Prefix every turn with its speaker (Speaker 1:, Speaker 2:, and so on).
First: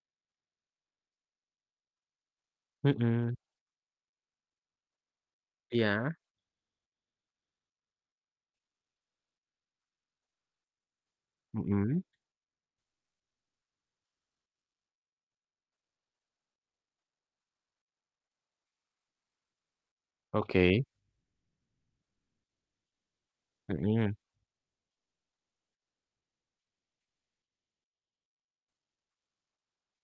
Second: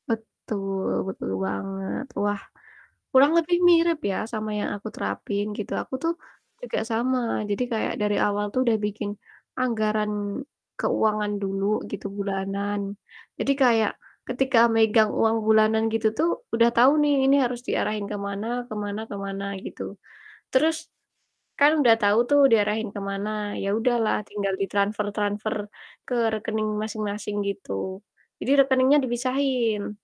Speaker 1: Betul, betul banget. Wah, kurang
Speaker 2: Mhm.
Speaker 1: lebih mirip ya sama yang aku terapin gitu. Aku tuh
Speaker 2: Iya.
Speaker 1: juga sama. Jadi kayak dari awal tuh udah bikin anggaran keuangan dulu
Speaker 2: Mhm.
Speaker 1: gitu, bulanan. Jadi kayak ketika megang uang bulanan gitu tuh udah tau nih ini harus diarahin ke mana ke mana ke mana gitu,
Speaker 2: Oke.
Speaker 1: terus kan udah tau tuh diarahin ke mana, ya udahlah
Speaker 2: Mhm.
Speaker 1: tinggal di transfer-transfer ke rekening masing-masing gitu, jadi rekeningnya dipisahin.